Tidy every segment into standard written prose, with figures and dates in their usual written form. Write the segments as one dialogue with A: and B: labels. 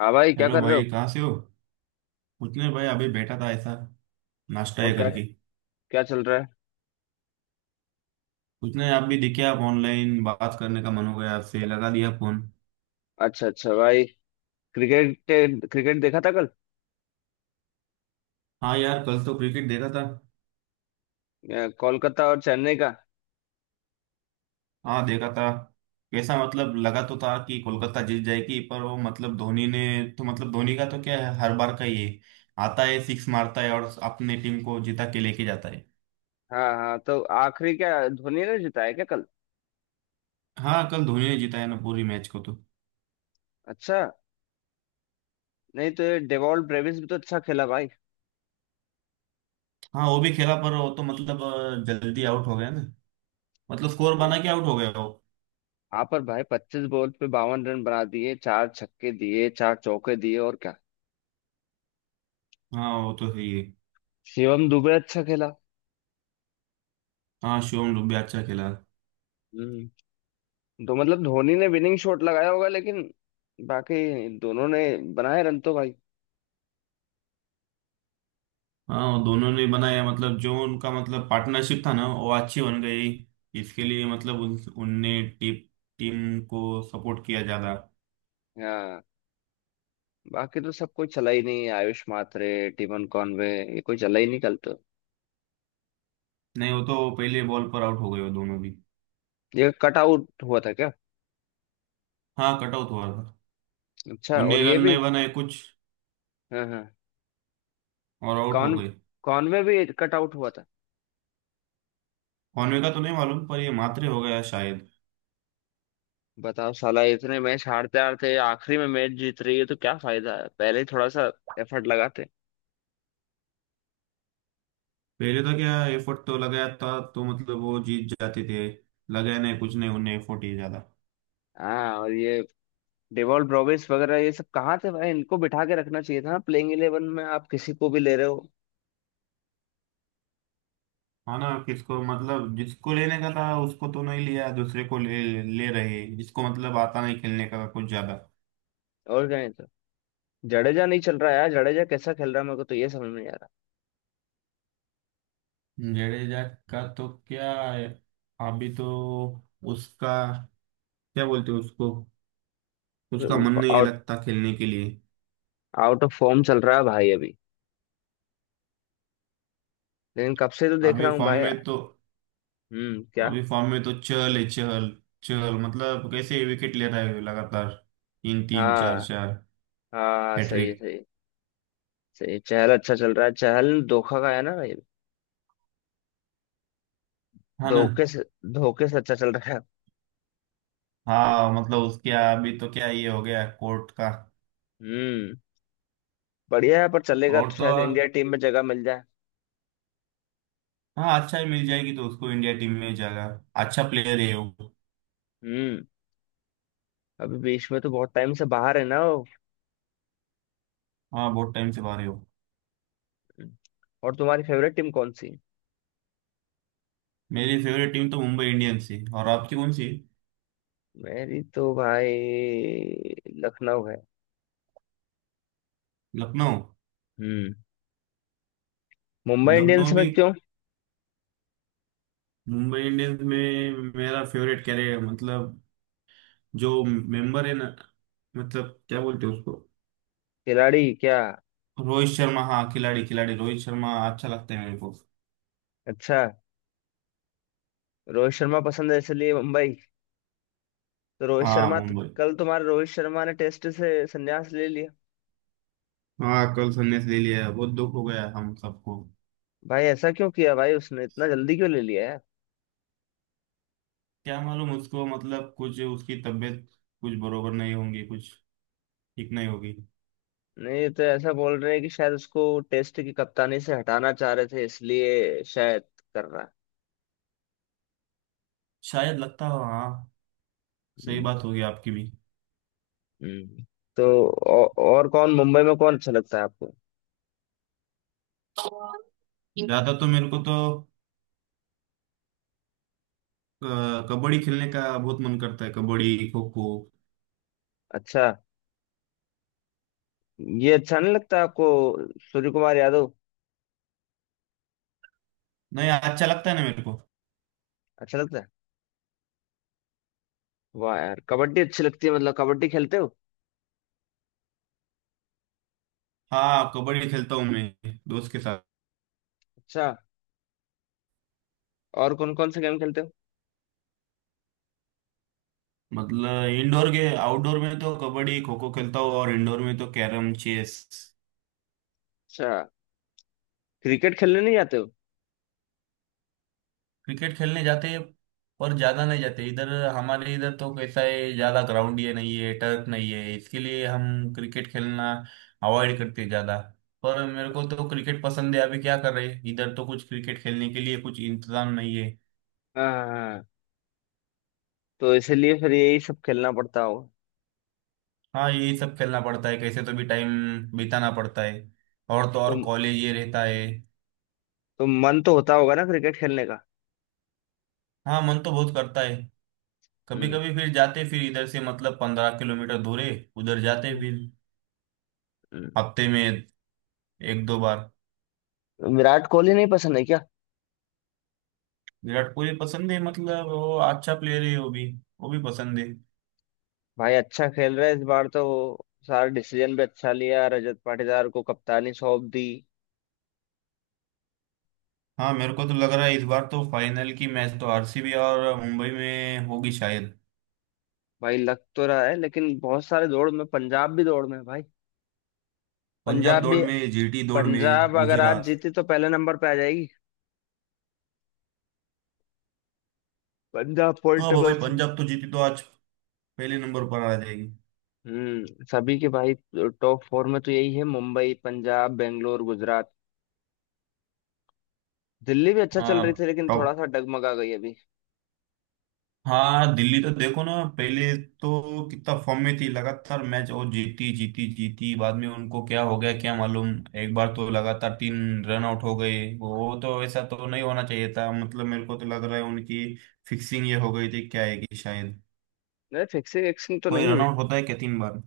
A: हाँ भाई, क्या
B: हेलो
A: कर रहे
B: भाई,
A: हो?
B: कहाँ से हो। कुछ नहीं भाई, अभी बैठा था ऐसा नाश्ता
A: और
B: ये
A: क्या?
B: करके।
A: क्या चल रहा है?
B: कुछ नहीं, आप भी दिखे, आप ऑनलाइन, बात करने का मन हो गया, आपसे लगा दिया फोन।
A: अच्छा अच्छा भाई। क्रिकेट, क्रिकेट देखा था कल।
B: हाँ यार, कल तो क्रिकेट देखा था।
A: कोलकाता और चेन्नई का।
B: हाँ देखा था। कैसा मतलब लगा तो था कि कोलकाता जीत जाएगी, पर वो मतलब धोनी ने। तो मतलब धोनी का तो क्या है, हर बार का ये आता है, सिक्स मारता है और अपने टीम को जिता के लेके जाता है।
A: हाँ हाँ, तो आखिरी क्या धोनी ने जीता है क्या कल?
B: हाँ, कल धोनी ने जिताया ना पूरी मैच को तो।
A: अच्छा। नहीं, तो ये डेवॉल्ट ब्रेविस भी तो अच्छा खेला भाई।
B: हाँ वो भी खेला, पर वो तो मतलब जल्दी आउट हो गया ना। मतलब स्कोर बना के आउट हो गया वो।
A: हाँ पर भाई, 25 बॉल पे 52 रन बना दिए, चार छक्के दिए, चार चौके दिए, और क्या।
B: हाँ वो तो सही है।
A: शिवम दुबे अच्छा खेला।
B: हाँ, शिवम डुबे अच्छा खेला।
A: हम्म। तो मतलब धोनी ने विनिंग शॉट लगाया होगा, लेकिन बाकी दोनों ने बनाए रन तो भाई।
B: हाँ वो दोनों ने बनाया, मतलब जो उनका मतलब पार्टनरशिप था ना, वो अच्छी बन गई। इसके लिए मतलब उनने टीम टीम को सपोर्ट किया ज्यादा।
A: हाँ, बाकी तो सब कोई चला ही नहीं, आयुष मात्रे, टिमन कॉनवे, ये कोई चला ही नहीं कल तो।
B: नहीं, वो तो पहले बॉल पर आउट हो गए वो दोनों भी।
A: ये कट आउट हुआ था क्या?
B: हाँ कट आउट हुआ था।
A: अच्छा, और
B: उनने
A: ये
B: रन
A: भी?
B: नहीं बनाए कुछ
A: हाँ हाँ।
B: और आउट हो
A: कॉन
B: गए।
A: कॉनवे भी कट आउट हुआ था?
B: कॉनवे का तो नहीं मालूम, पर ये मात्रे हो गया शायद।
A: बताओ साला, इतने मैच हारते हारते आखिरी में मैच जीत रही है, तो क्या फायदा है, पहले ही थोड़ा सा एफर्ट लगाते।
B: पहले तो क्या, एफर्ट तो लगाया था, तो मतलब वो जीत जाते थे। लगाया नहीं कुछ, नहीं उन्हें एफर्ट ही ज्यादा।
A: हाँ, और ये डेवॉल ब्रोवेस वगैरह ये सब कहाँ थे भाई, इनको बिठा के रखना चाहिए था। प्लेइंग 11 में आप किसी को भी ले रहे हो।
B: हाँ ना, किसको मतलब, जिसको लेने का था उसको तो नहीं लिया, दूसरे को ले ले रहे, जिसको मतलब आता नहीं खेलने का कुछ ज्यादा।
A: और क्या है तो। जडेजा नहीं चल रहा है यार, जडेजा कैसा खेल रहा है, मेरे को तो ये समझ में नहीं आ
B: जडेजा का तो क्या है, अभी तो उसका, क्या बोलते हैं उसको, उसका मन नहीं
A: रहा।
B: लगता खेलने के लिए।
A: आउट ऑफ फॉर्म चल रहा है भाई अभी, लेकिन कब से तो देख
B: अभी
A: रहा हूँ
B: फॉर्म
A: भाई।
B: में तो,
A: हम्म, क्या?
B: अभी फॉर्म में तो चहल है, चहल। चहल मतलब कैसे विकेट ले रहा है लगातार, तीन तीन
A: हाँ
B: चार चार,
A: हाँ, सही है,
B: हैट्रिक।
A: सही है, सही है। चहल अच्छा चल रहा है, चहल धोखा का है ना भाई।
B: हाँ ना।
A: धोखे से, धोखे से अच्छा चल रहा है।
B: हाँ मतलब उसके अभी तो क्या ये हो गया कोर्ट का।
A: हम्म। बढ़िया है, पर चलेगा
B: और
A: तो
B: तो
A: शायद
B: और,
A: इंडिया टीम में जगह मिल जाए।
B: हाँ अच्छा ही मिल जाएगी तो उसको इंडिया टीम में जगह। अच्छा प्लेयर है वो।
A: हम्म। अभी बीच में तो बहुत टाइम से बाहर है ना वो।
B: हाँ बहुत टाइम से बाहर है वो।
A: और तुम्हारी फेवरेट टीम कौन सी?
B: मेरी फेवरेट टीम तो मुंबई इंडियंस है, और आपकी कौन सी।
A: मेरी तो भाई लखनऊ है।
B: लखनऊ।
A: हम्म। मुंबई इंडियंस
B: लखनऊ
A: में
B: भी।
A: क्यों?
B: मुंबई इंडियंस में मेरा फेवरेट कैरे मतलब, जो मेंबर है ना, मतलब क्या बोलते हैं उसको,
A: खिलाड़ी क्या?
B: रोहित शर्मा। हाँ, खिलाड़ी खिलाड़ी रोहित शर्मा अच्छा लगता है मेरे को।
A: अच्छा। रोहित शर्मा पसंद है इसलिए मुंबई। तो रोहित
B: हाँ,
A: शर्मा तो
B: मुंबई।
A: कल, तुम्हारे रोहित शर्मा ने टेस्ट से संन्यास ले लिया।
B: हाँ कल संन्यास ले लिया, बहुत दुख हो गया हम सबको।
A: भाई ऐसा क्यों किया भाई, उसने इतना जल्दी क्यों ले लिया यार?
B: क्या मालूम उसको, मतलब कुछ उसकी तबीयत कुछ बरोबर नहीं होंगी, कुछ ठीक नहीं होगी।
A: नहीं, ये तो ऐसा बोल रहे हैं कि शायद उसको टेस्ट की कप्तानी से हटाना चाह रहे थे, इसलिए शायद कर रहा है।
B: शायद लगता हो, हाँ। सही
A: हम्म,
B: बात होगी आपकी भी।
A: हम्म। तो और कौन मुंबई में कौन अच्छा लगता है आपको?
B: ज्यादा तो मेरे को तो अ, कबड्डी खेलने का बहुत मन करता है, कबड्डी खो खो।
A: अच्छा। ये अच्छा नहीं लगता आपको? सूर्य कुमार यादव?
B: नहीं, अच्छा लगता है ना मेरे को।
A: अच्छा लगता है। वाह यार, कबड्डी अच्छी लगती है, मतलब कबड्डी खेलते हो?
B: हाँ, कबड्डी खेलता हूँ मैं दोस्त के साथ।
A: अच्छा। और कौन कौन से गेम खेलते हो?
B: मतलब इंडोर के आउटडोर में तो कबड्डी खो खो खेलता हूँ, और इंडोर में तो कैरम चेस।
A: अच्छा। क्रिकेट खेलने नहीं जाते हो?
B: क्रिकेट खेलने जाते हैं, पर ज्यादा नहीं जाते इधर। हमारे इधर तो कैसा है, ज्यादा ग्राउंड ये नहीं है, टर्फ नहीं है, इसके लिए हम क्रिकेट खेलना अवॉइड करते हैं ज्यादा। पर मेरे को तो क्रिकेट पसंद है, अभी क्या कर रहे हैं, इधर तो कुछ क्रिकेट खेलने के लिए कुछ इंतजाम नहीं है।
A: हाँ हाँ, हाँ। तो इसलिए फिर यही सब खेलना पड़ता होगा।
B: हाँ, यही सब खेलना पड़ता है, कैसे तो भी टाइम बिताना पड़ता है। और तो
A: तो,
B: और, कॉलेज ये रहता है।
A: तो मन तो होता होगा ना क्रिकेट खेलने का?
B: हाँ, मन तो बहुत करता है। कभी
A: हम्म।
B: कभी फिर जाते, फिर इधर से मतलब 15 किलोमीटर दूर है, उधर जाते, फिर
A: हम्म।
B: हफ्ते में एक दो बार।
A: विराट कोहली नहीं पसंद है क्या?
B: विराट कोहली पसंद है, मतलब वो अच्छा प्लेयर है, वो भी पसंद है।
A: भाई अच्छा खेल रहा है इस बार तो, सारे डिसीजन भी अच्छा लिया, रजत पाटीदार को कप्तानी सौंप दी।
B: हाँ मेरे को तो लग रहा है इस बार तो फाइनल की मैच तो आरसीबी और मुंबई में होगी शायद।
A: भाई लग तो रहा है, लेकिन बहुत सारे दौड़ में, पंजाब भी दौड़ में है भाई।
B: पंजाब
A: पंजाब
B: दौड़
A: भी।
B: में, जीटी दौड़ में,
A: पंजाब अगर आज
B: गुजरात।
A: जीती तो पहले नंबर पे आ जाएगी, पंजाब पॉइंट
B: हाँ
A: टेबल
B: भाई
A: से।
B: पंजाब तो जीती तो आज पहले नंबर पर आ जाएगी।
A: हम्म, सभी के भाई। टॉप फोर में तो यही है, मुंबई, पंजाब, बेंगलोर, गुजरात। दिल्ली भी अच्छा चल
B: हाँ
A: रही थी लेकिन थोड़ा
B: टॉप।
A: सा डगमगा गई अभी।
B: हाँ, दिल्ली तो देखो ना, पहले तो कितना फॉर्म में थी, लगातार मैच और जीती जीती जीती, बाद में उनको क्या हो गया क्या मालूम। एक बार तो लगातार तीन रन आउट हो गए, वो तो ऐसा तो नहीं होना चाहिए था, मतलब मेरे को तो लग रहा है उनकी फिक्सिंग ये हो गई थी क्या है कि शायद।
A: नहीं, फिक्सिंग विक्सिंग तो
B: कोई
A: नहीं
B: रन
A: हुई।
B: आउट होता है क्या तीन बार।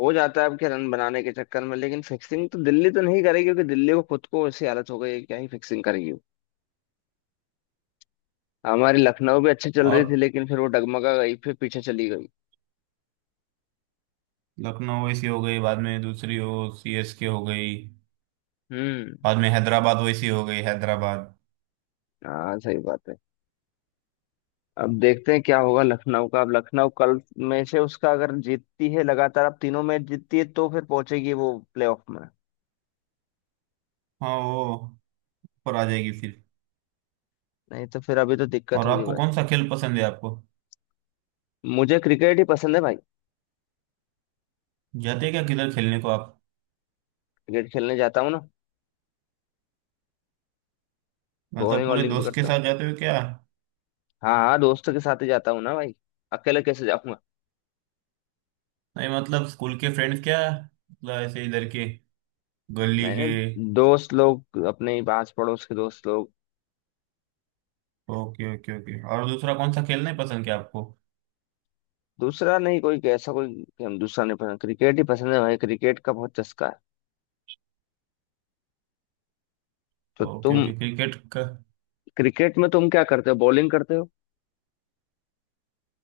A: हो जाता है अब के, रन बनाने के चक्कर में, लेकिन फिक्सिंग तो दिल्ली तो नहीं करेगी क्योंकि दिल्ली को खुद को ऐसी हालत हो गई है कि क्या ही फिक्सिंग करेगी वो। हमारी लखनऊ भी अच्छी चल रही
B: और
A: थी, लेकिन फिर वो डगमगा गई, फिर पीछे चली गई।
B: लखनऊ वैसी हो गई बाद में, दूसरी हो सीएसके हो गई।
A: हम्म।
B: बाद में हैदराबाद वैसी हो गई, हैदराबाद।
A: हाँ, सही बात है। अब देखते हैं क्या होगा लखनऊ का, अब लखनऊ कल में से उसका अगर जीतती है लगातार, अब तीनों मैच जीतती है तो फिर पहुंचेगी वो प्लेऑफ में।
B: हाँ वो ऊपर आ जाएगी फिर।
A: नहीं तो फिर अभी तो दिक्कत
B: और
A: होगी
B: आपको
A: भाई।
B: कौन सा खेल पसंद है आपको।
A: मुझे क्रिकेट ही पसंद है भाई।
B: जाते हैं क्या किधर खेलने को आप।
A: क्रिकेट खेलने जाता हूँ ना।
B: मतलब
A: बॉलिंग
B: पूरे
A: वॉलिंग
B: दोस्त के
A: पकड़ता
B: साथ
A: हूँ।
B: जाते हो क्या।
A: हाँ हाँ, दोस्तों के साथ ही जाता हूँ ना भाई, अकेले कैसे जाऊंगा?
B: नहीं मतलब स्कूल के फ्रेंड्स क्या, मतलब ऐसे इधर के, गली
A: नहीं
B: के।
A: नहीं, दोस्त लोग अपने ही पास पड़ोस के दोस्त लोग।
B: ओके ओके ओके, और दूसरा कौन सा खेलना है पसंद क्या आपको।
A: दूसरा नहीं, कोई ऐसा कोई कि हम, दूसरा नहीं पसंद, क्रिकेट ही पसंद है भाई, क्रिकेट का बहुत चस्का है। तो
B: ओके
A: तुम,
B: ओके, क्रिकेट का।
A: क्रिकेट में तुम क्या करते हो, बॉलिंग करते हो?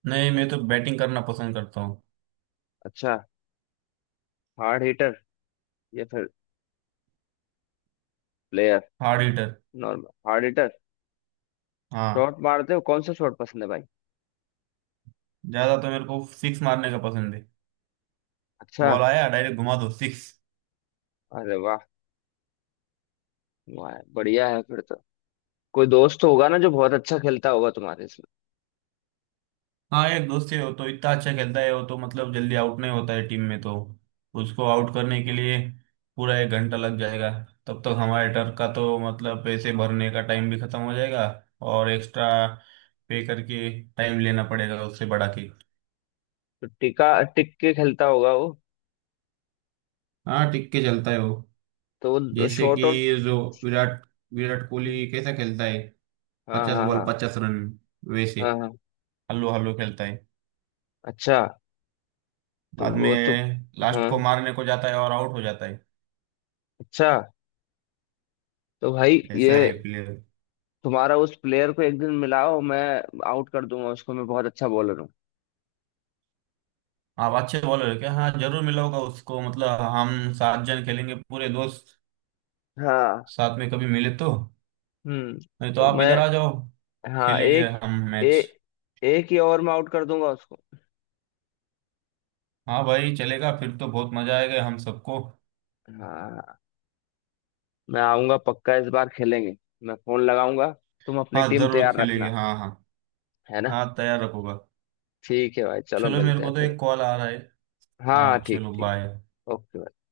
B: नहीं, मैं तो बैटिंग करना पसंद करता हूँ।
A: अच्छा। हार्ड हिटर या फिर player?
B: Hard hitter.
A: Normal hard hitter.
B: हाँ।
A: शॉट मारते हो, कौन सा शॉट पसंद है भाई?
B: ज्यादा तो मेरे को सिक्स मारने का पसंद है।
A: अच्छा।
B: बॉल आया, डायरेक्ट घुमा दो, सिक्स।
A: अरे वाह। वाह बढ़िया है, फिर तो कोई दोस्त होगा ना जो बहुत अच्छा खेलता होगा तुम्हारे इसमें।
B: हाँ यार, दोस्त है, वो तो इतना अच्छा खेलता है, वो तो मतलब जल्दी आउट नहीं होता है, टीम में तो उसको आउट करने के लिए पूरा एक घंटा लग जाएगा। तब तक हमारे टर्फ का तो मतलब पैसे भरने का टाइम भी खत्म हो जाएगा, और एक्स्ट्रा पे करके टाइम लेना पड़ेगा उससे बढ़ा के।
A: तो टिका टिक के खेलता होगा वो।
B: हाँ, टिक के चलता है वो।
A: तो वो
B: जैसे
A: शॉर्ट
B: कि
A: आउट।
B: जो विराट, विराट कोहली कैसा खेलता है,
A: हाँ
B: पचास
A: हाँ
B: बॉल
A: हाँ।
B: 50 रन, वैसे
A: हाँ हाँ।
B: हल्लो हल्लो खेलता है।
A: अच्छा। तो
B: बाद में
A: वो तो।
B: लास्ट
A: हाँ।
B: को मारने को जाता है और आउट हो जाता है।
A: अच्छा। तो भाई ये,
B: ऐसा है प्लेयर।
A: तुम्हारा उस प्लेयर को एक दिन मिलाओ, मैं आउट कर दूंगा उसको, मैं बहुत अच्छा बॉलर हूँ।
B: आप अच्छे बॉलर क्या, हाँ जरूर मिलाऊंगा उसको, मतलब हम 7 जन खेलेंगे पूरे दोस्त
A: हाँ।
B: साथ में, कभी मिले तो।
A: हम्म।
B: नहीं तो
A: तो
B: आप
A: मैं।
B: इधर आ जाओ,
A: हाँ,
B: खेलेंगे
A: एक।
B: हम मैच।
A: ए, एक ही ओवर में आउट कर दूंगा उसको।
B: हाँ भाई चलेगा, फिर तो बहुत मजा आएगा हम सबको।
A: हाँ। मैं आऊंगा पक्का, इस बार खेलेंगे, मैं फोन लगाऊंगा, तुम अपनी
B: हाँ
A: टीम
B: जरूर
A: तैयार
B: खेलेंगे,
A: रखना।
B: हाँ हाँ।
A: है ना?
B: हाँ तैयार रखूंगा।
A: ठीक है भाई, चलो
B: चलो, मेरे
A: मिलते हैं
B: को तो
A: फिर।
B: एक कॉल आ रहा है।
A: हाँ हाँ,
B: हाँ
A: ठीक
B: चलो,
A: ठीक।
B: बाय।
A: ओके।